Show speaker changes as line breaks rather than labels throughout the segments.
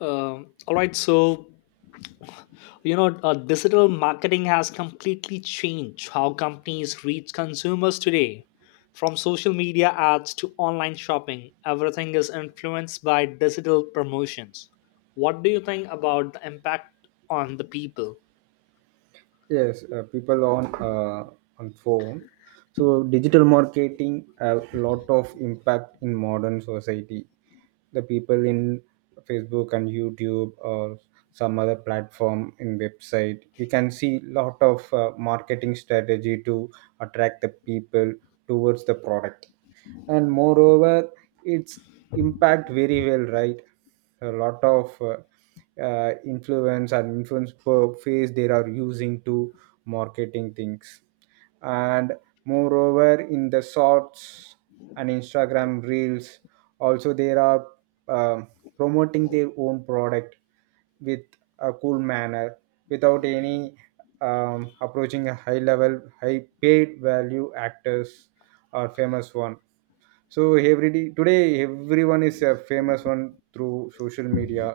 All right, so you know, Digital marketing has completely changed how companies reach consumers today. From social media ads to online shopping, everything is influenced by digital promotions. What do you think about the impact on the people?
Yes, people on phone. So digital marketing have a lot of impact in modern society. The people in Facebook and YouTube or some other platform in website, we can see lot of marketing strategy to attract the people towards the product and moreover its impact very well right a lot of influence and influence per phase they are using to marketing things and moreover in the shorts and instagram reels also they are um promoting their own product with a cool manner without any approaching a high level high paid value actors or famous one so every day, today everyone is famous on through social media.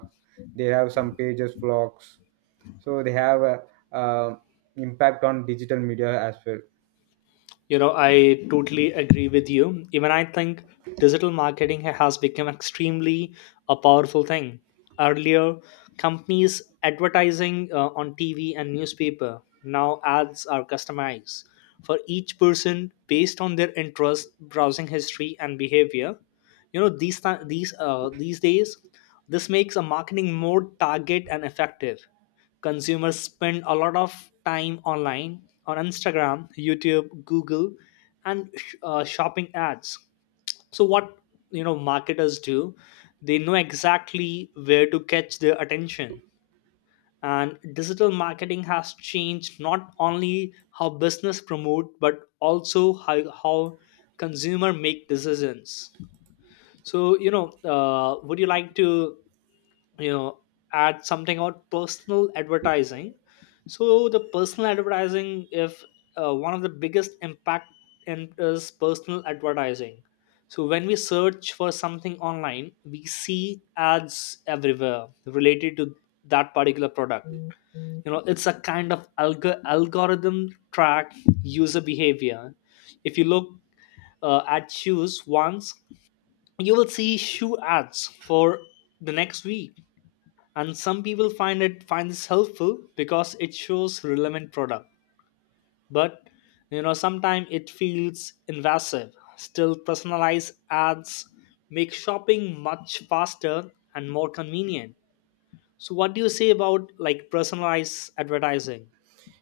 They have some pages, blogs, so they have a, uh, impact on digital media as well.
You know, I totally agree with you. Even I think digital marketing has become extremely a powerful thing. Earlier, companies advertising on TV and newspaper. Now, ads are customized for each person based on their interest, browsing history, and behavior, you know, these ti- these days this makes a marketing more target and effective. Consumers spend a lot of time online, on Instagram, YouTube, Google, and shopping ads. So what, you know, marketers do, they know exactly where to catch their attention. And digital marketing has changed not only how business promote, but also how consumer make decisions. So would you like to, you know add something about personal advertising? So the personal advertising, if one of the biggest impact in is personal advertising. So when we search for something online, we see ads everywhere related to that particular product. You know, it's a kind of algorithm track user behavior. If you look at shoes once, you will see shoe ads for the next week. And some people find this helpful because it shows relevant product. But, you know, sometimes it feels invasive. Still, personalized ads make shopping much faster and more convenient. So what do you say about like personalized advertising?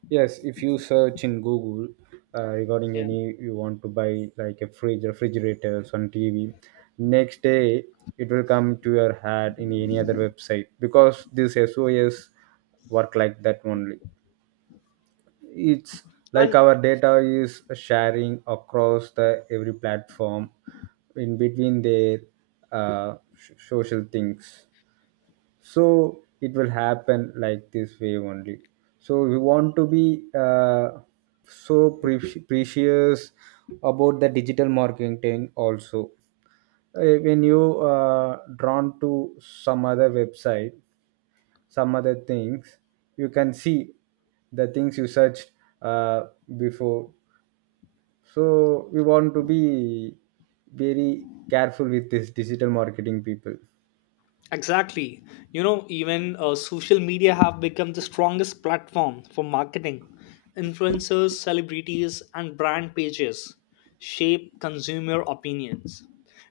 Yes, if you search in Google regarding
Yeah.
any you want to buy like a fridge, refrigerators on TV, next day it will come to your head in any other website because this SOS work like that only. It's like
And
our data is sharing across the every platform in between their social things so it will happen like this way only so we want to be so precious about the digital marketing also. When you uh, drawn to some other website some other things you can see the things you searched uh, before so we want to be very careful with this digital marketing people
exactly. You know, even social media have become the strongest platform for marketing. Influencers, celebrities, and brand pages shape consumer opinions.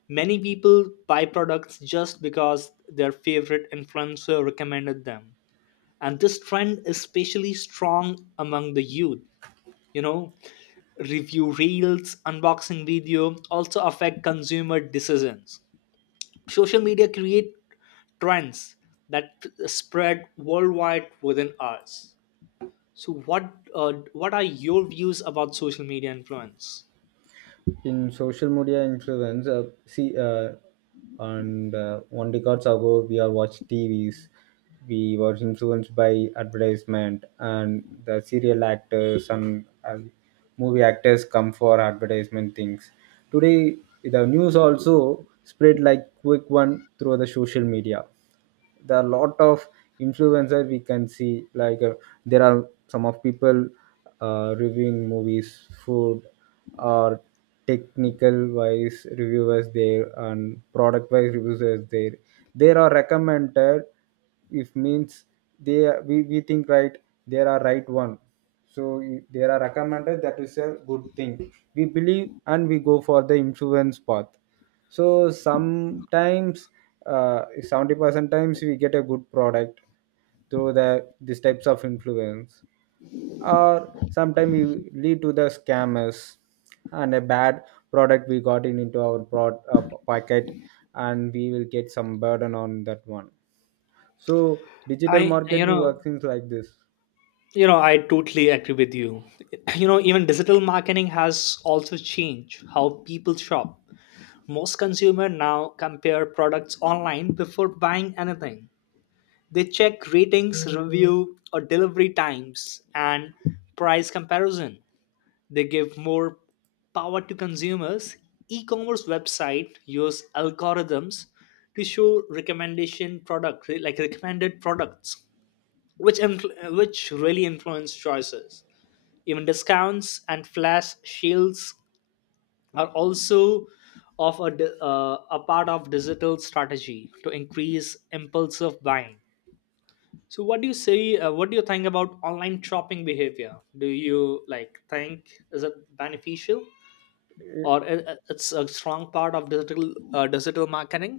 Many people buy products just because their favorite influencer recommended them. And this trend is especially strong among the youth. You know, review reels, unboxing video also affect consumer decisions. Social media create trends that spread worldwide within hours. So, what are your views about social media influence?
in social media influence see and one decades ago we are watch tvs we were influenced by advertisement and the serial actors and movie actors come for advertisement things today the news also spread like quick one through the social media there are a lot of influencer we can see like there are some of people reviewing movies food or technical wise reviewers there and product wise reviewers there there are recommended if means we think right there are right one so there are recommended that is a good thing we believe and we go for the influence path. So sometimes 70% times we get a good product through the these types of influence or sometimes we lead to the scammers and a bad product we got in into our broad packet and we will get some burden on that one so digital
I you
marketing
know
works things like this.
I totally agree with you. You know, even digital marketing has also changed how people shop. Most consumer now compare products online before buying anything. They check ratings, review or delivery times and price comparison. They give more power to consumers. E-commerce website use algorithms to show recommendation product, like recommended products, which which really influence choices. Even discounts and flash sales are also of a part of digital strategy to increase impulsive buying. So, what do you say? What do you think about online shopping behavior? Do you like think, is it beneficial? or i- it's a strong part of digital marketing.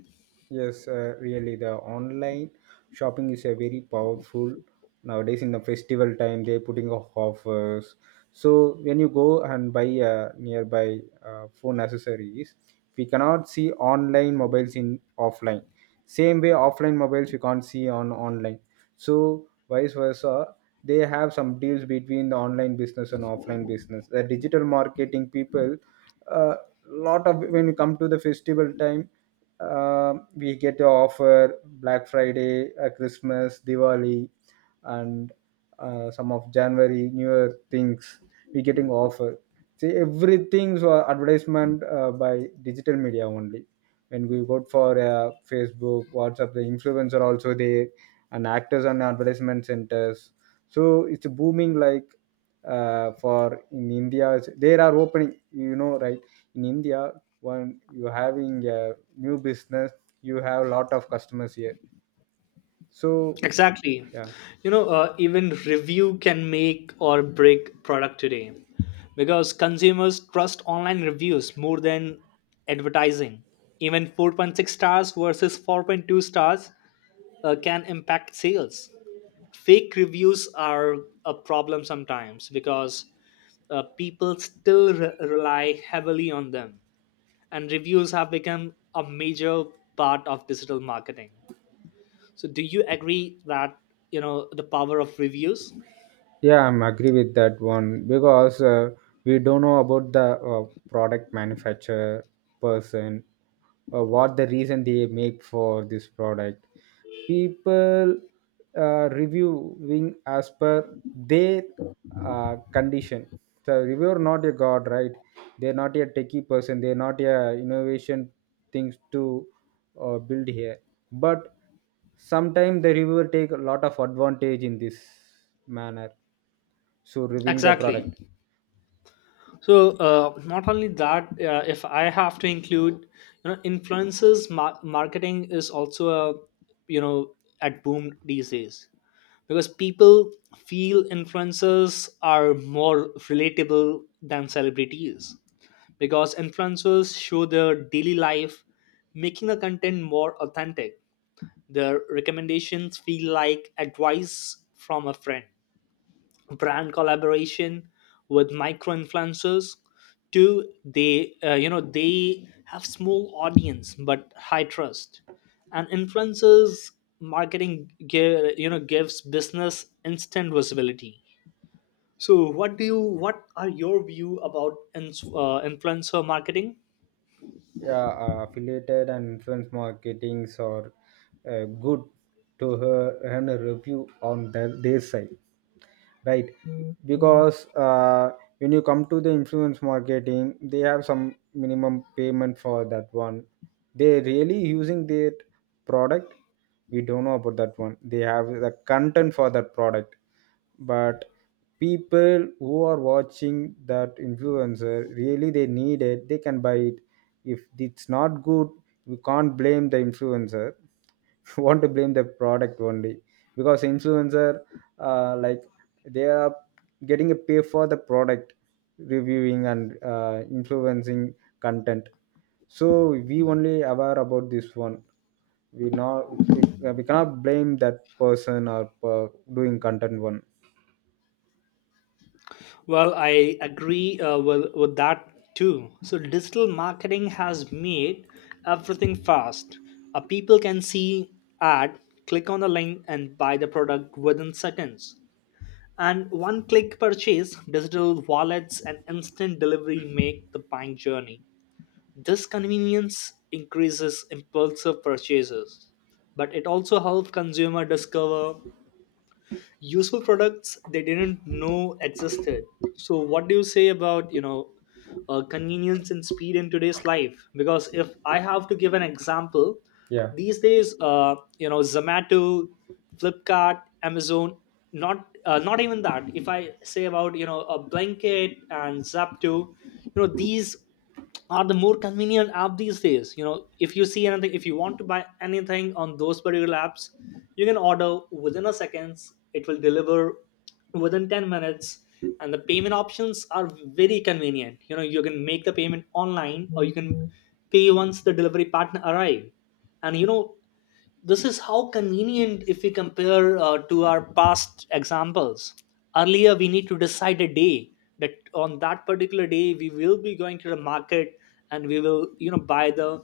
Yes, really, the online shopping is a very powerful nowadays. In the festival time, they're putting off offers. So when you go and buy nearby phone accessories, we cannot see online mobiles in offline. Same way, offline mobiles we can't see on online. So vice versa, they have some deals between the online business and offline business. The digital marketing people, a lot of when you come to the festival time we get to offer Black Friday, Christmas, Diwali, and some of January, New Year things. We getting offer. See, everything's advertisement by digital media only. When we go for Facebook, WhatsApp, the influencer also there, and actors and advertisement centers. So it's booming like for in India. There are opening, you know, right? In india when you're having a new business you have a lot of customers here so
Exactly.
yeah.
You know, even review can make or break product today, because consumers trust online reviews more than advertising. Even 4.6 stars versus 4.2 stars can impact sales. Fake reviews are a problem sometimes because, people still rely heavily on them. And reviews have become a major part of digital marketing. So do you agree that, you know, the power of reviews?
Yeah, I'm agree with that one because we don't know about the product manufacturer person what the reason they make for this product. People reviewing as per their condition. So reviewer not a god, right? They're not a techie person. They're not a innovation things to build here. But sometimes the reviewer take a lot of advantage in this manner so reviewing the
Exactly.
product,
So not only that, if I have to include, you know, influences marketing is also a, you know, at boom these days, because people feel influencers are more relatable than celebrities, because influencers show their daily life, making the content more authentic. Their recommendations feel like advice from a friend. Brand collaboration with micro influencers too. They, you know, they have small audience but high trust, and influencers marketing give, you know, gives business instant visibility. So what do you, what are your view about ins influencer marketing?
yeah, affiliated and influence marketings are good to her and a review on the, their side. Right because when you come to the influence marketing they have some minimum payment for that one they really using their product we don't know about that one they have the content for that product but people who are watching that influencer really they need it they can buy it if it's not good we can't blame the influencer. You want to blame the product only because influencer like they are getting a pay for the product reviewing and influencing content so we only aware about this one we not we, we cannot blame that person or doing content one.
Well, I agree with that too. So, digital marketing has made everything fast. People can see ad, click on the link, and buy the product within seconds. And one click purchase, digital wallets, and instant delivery make the buying journey. This convenience increases impulsive purchases, but it also helps consumer discover useful products they didn't know existed. So what do you say about, you know, convenience and speed in today's life? Because if I have to give an example,
Yeah.
these days, you know, Zomato, Flipkart, Amazon, not even that, if I say about, you know, a Blanket and Zapto, you know, these are the more convenient app these days. You know, if you see anything, if you want to buy anything on those particular apps, you can order within a seconds, it will deliver within 10 minutes. And the payment options are very convenient, you know. You can make the payment online, or you can pay once the delivery partner arrive. And, you know, this is how convenient if we compare to our past examples. Earlier, we need to decide a day that on that particular day we will be going to the market, and we will, you know, buy the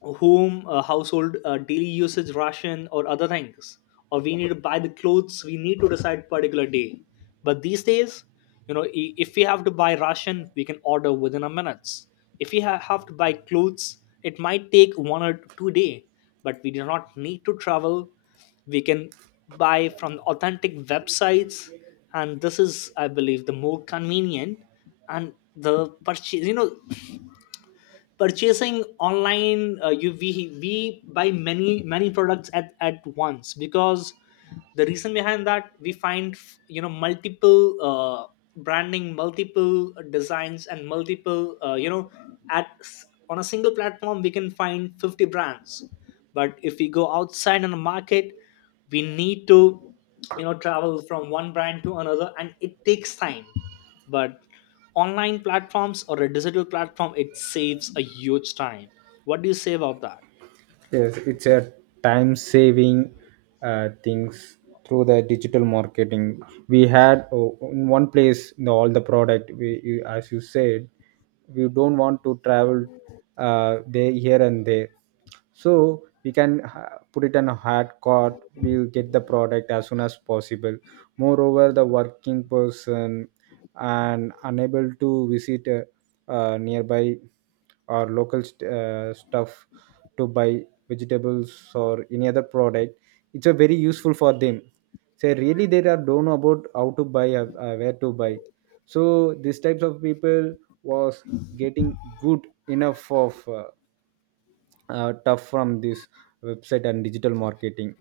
home household daily usage ration or other things. Or we need to buy the clothes, we need to decide particular day. But these days, you know, if we have to buy ration, we can order within a minutes. If we have to buy clothes, it might take 1 or 2 day. But we do not need to travel, we can buy from authentic websites. And this is, I believe, the more convenient. And the purchase, you know, purchasing online, we buy many products at once, because the reason behind that we find, you know, multiple branding, multiple designs, and multiple, at, on a single platform we can find 50 brands. But if we go outside on the market, we need to, you know, travel from one brand to another, and it takes time. But online platforms or a digital platform, it saves a huge time. What do you say about that?
Yes, it's a time saving things through the digital marketing. We had oh, in one place you know, all the product. As you said, we don't want to travel there here and there, so we can put it on a hard cart. We'll get the product as soon as possible. Moreover, the working person and unable to visit nearby or local stuff to buy vegetables or any other product it's a very useful for them so really they are don't know about how to buy or where to buy so these types of people was getting good enough of tough from this website and digital marketing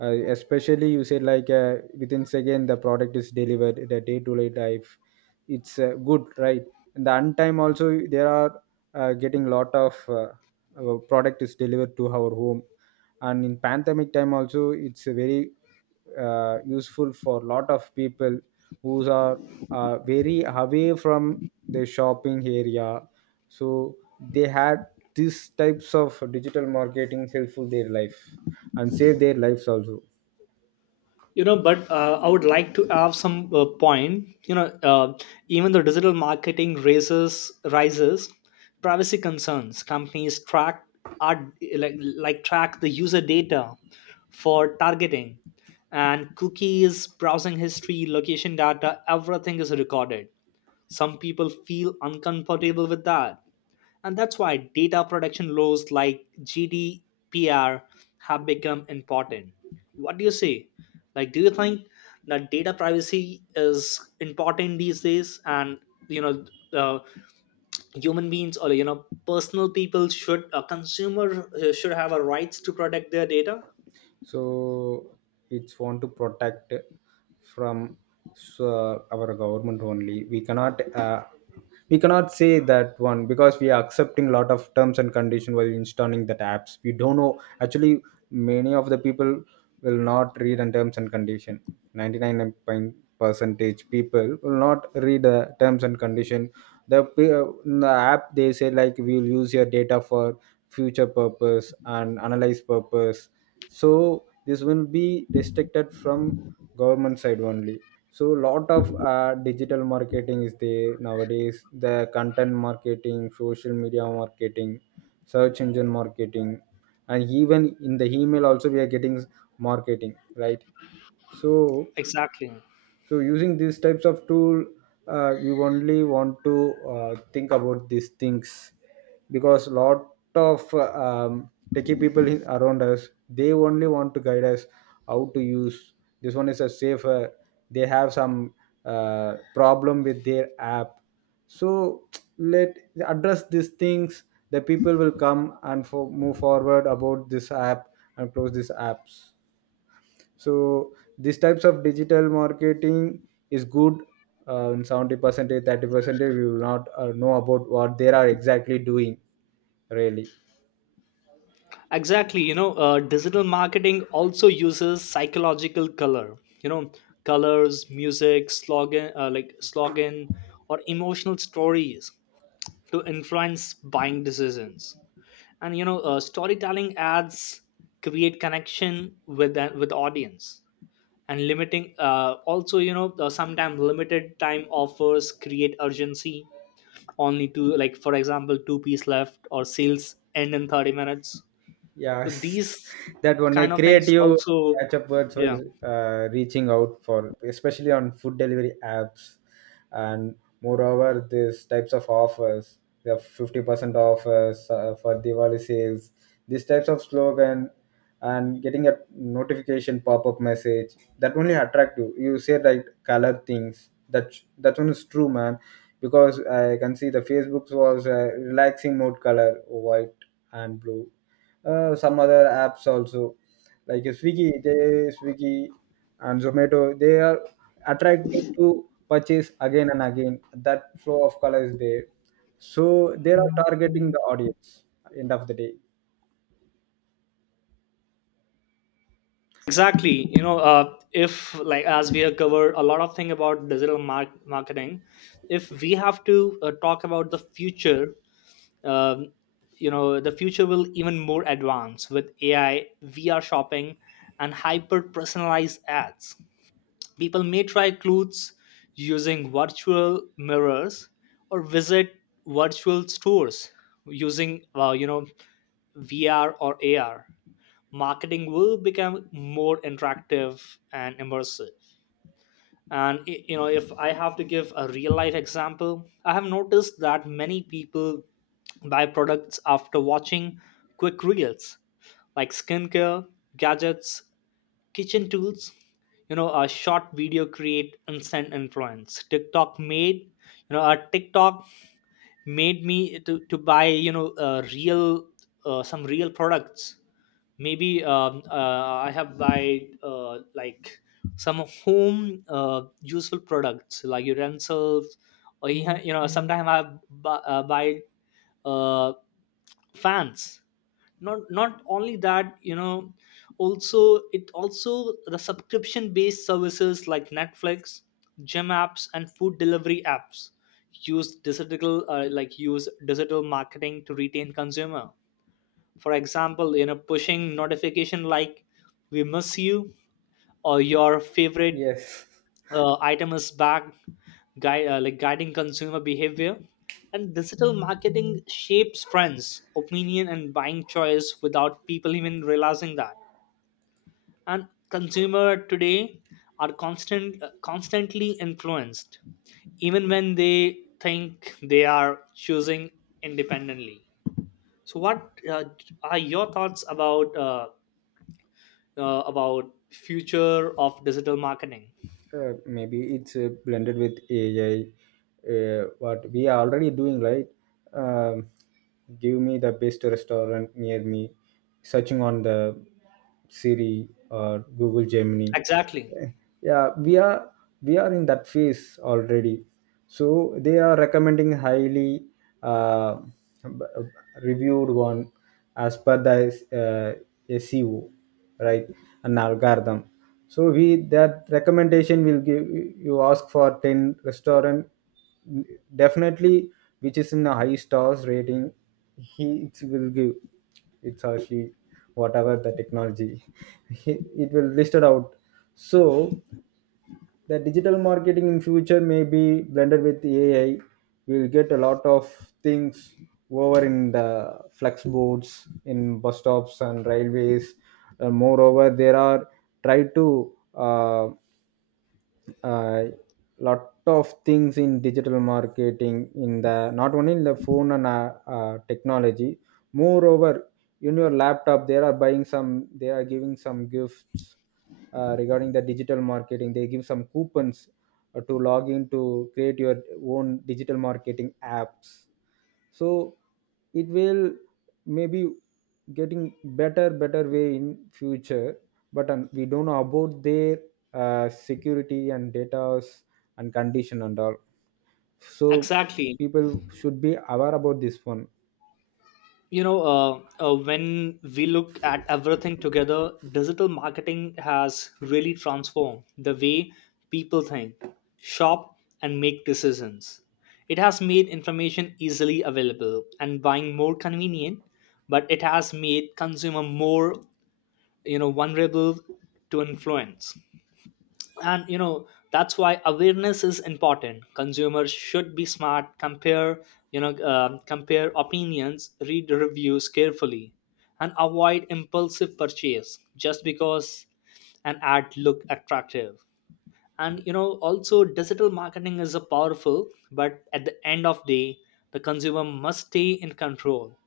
especially you said like within second the product is delivered the day to day life it's good right and the untime also there are getting lot of our product is delivered to our home and in pandemic time also it's a very useful for lot of people who are very away from the shopping area so they had these types of digital marketing helpful their life and save their lives also.
You know, but I would like to have some point, you know, even though digital marketing raises rises privacy concerns. Companies track are track the user data for targeting. And cookies, browsing history, location data, everything is recorded. Some people feel uncomfortable with that. And that's why data protection laws like GDPR have become important. What do you say? Like, do you think that data privacy is important these days? And, you know, uh, human beings or, you know, personal people should, a consumer should have a rights to protect their data?
So it's want to protect from so, our government only we cannot say that one because we are accepting a lot of terms and condition while installing that apps we don't know actually many of the people will not read on terms and condition. 99 percentage people will not read the terms and condition the, in the app they say like we'll use your data for future purpose and analyze purpose so this will be restricted from government side only so lot of digital marketing is there nowadays the content marketing social media marketing search engine marketing and even in the email also we are getting marketing right so
Exactly.
so using these types of tool you only want to think about these things because lot of techie people around us they only want to guide us how to use this one is a safer they have some problem with their app so let address these things the people will come and move forward about this app and close these apps so these types of digital marketing is good in 70% 30% we will not know about what they are exactly doing really.
Exactly. You know, digital marketing also uses psychological color. You know, colors, music, slogan, slogan, or emotional stories to influence buying decisions. And, you know, storytelling ads create connection with with the audience. And limiting, also, you know, sometimes limited time offers create urgency. Only to like, for example, two-piece left or sales end in 30 minutes.
Yeah,
So these
that one a
kind of things
creative
also.
catch-up words
Yeah,
was reaching out for, especially on food delivery apps, and moreover, these types of offers, the 50% offers for Diwali sales, these types of slogan, and getting a notification pop-up message that only attract you. You say like color things. That one is true, man, because I can see the Facebook's was relaxing mode color, white and blue some other apps also like swiggy and zomato they are attracted to purchase again and again that flow of color is there so they are targeting the audience end of the day.
exactly. You know, if like, as we have covered a lot of thing about digital marketing, if we have to talk about the future, um, you know, the future will even more advance with AI, VR shopping, and hyper personalized ads. People may try clothes using virtual mirrors, or visit virtual stores using, VR or AR. Marketing will become more interactive and immersive. And you know, if I have to give a real life example, I have noticed that many people buy products after watching quick reels, like skincare, gadgets, kitchen tools. You know, a short video create instant influence. TikTok made, you know, a TikTok made me to buy, you know, real some real products. Maybe I have buy, like, some home useful products like utensils. Or you know, sometimes I buy, uh, fans. Not only that, you know, also it also the subscription based services like Netflix, gym apps, and food delivery apps use digital, use digital marketing to retain consumer. For example, you know, pushing notification like, we miss you, or your favorite
Yes
item is back. Guide, guiding consumer behavior. And digital marketing shapes trends, opinion, and buying choice without people even realizing that. And consumer today are constantly influenced even when they think they are choosing independently. So what are your thoughts about, about future of digital marketing?
maybe it's blended with ai what we are already doing right um, give me the best restaurant near me searching on the siri or google gemini.
Exactly.
Yeah we are in that phase already so they are recommending highly uh, b- reviewed one as per the SEO, right? An algorithm. So we that recommendation will give you ask for 10 restaurant definitely which is in a high stars rating. He It will give it's actually whatever the technology it will listed out so the digital marketing in future may be blended with AI. We'll get a lot of things over in the flex boards, in bus stops and railways. Moreover, there are try to uh, lot of things in digital marketing in the not only in the phone and technology moreover in your laptop they are buying some they are giving some gifts regarding the digital marketing they give some coupons to log in to create your own digital marketing apps so it will maybe getting better way in future but we don't know about their security and data and condition and all so
Exactly.
people should be aware about this one.
You know, when we look at everything together, digital marketing has really transformed the way people think, shop, and make decisions. It has made information easily available and buying more convenient. But it has made consumer more, you know, vulnerable to influence. And you know, that's why awareness is important. Consumers should be smart, compare, you know, compare opinions, read reviews carefully, and avoid impulsive purchase just because an ad look attractive. And you know, also digital marketing is a powerful, but at the end of day, the consumer must stay in control.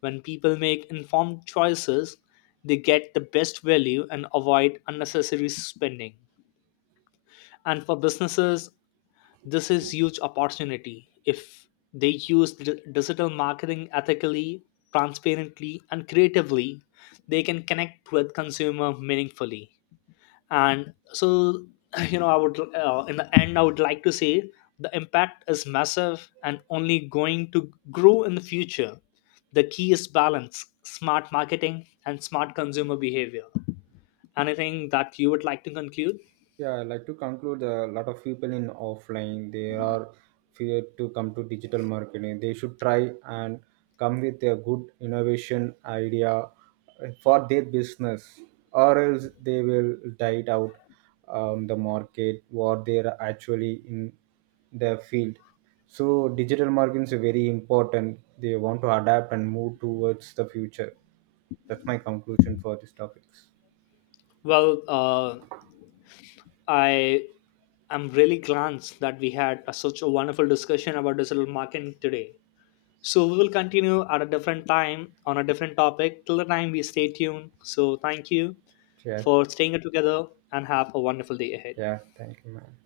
When people make informed choices, they get the best value and avoid unnecessary spending. And for businesses, this is huge opportunity. If they use digital marketing ethically, transparently, and creatively, they can connect with consumer meaningfully. And so, you know, I would, in the end, I would like to say the impact is massive and only going to grow in the future. The key is balance, smart marketing and smart consumer behavior. Anything that you would like to conclude?
Yeah, I like to conclude a lot of people in offline, they are fear to come to digital marketing. They should try and come with a good innovation idea for their business, or else they will die it out the market what they're actually in the field. So digital marketing is very important. They want to adapt and move towards the future. That's my conclusion for these topics.
Well, I am really glad that we had a, such a wonderful discussion about digital marketing today. So we will continue at a different time on a different topic. Till the time, we stay tuned. So thank you
Yeah,
for staying together and have a wonderful day ahead.
yeah, thank you, man.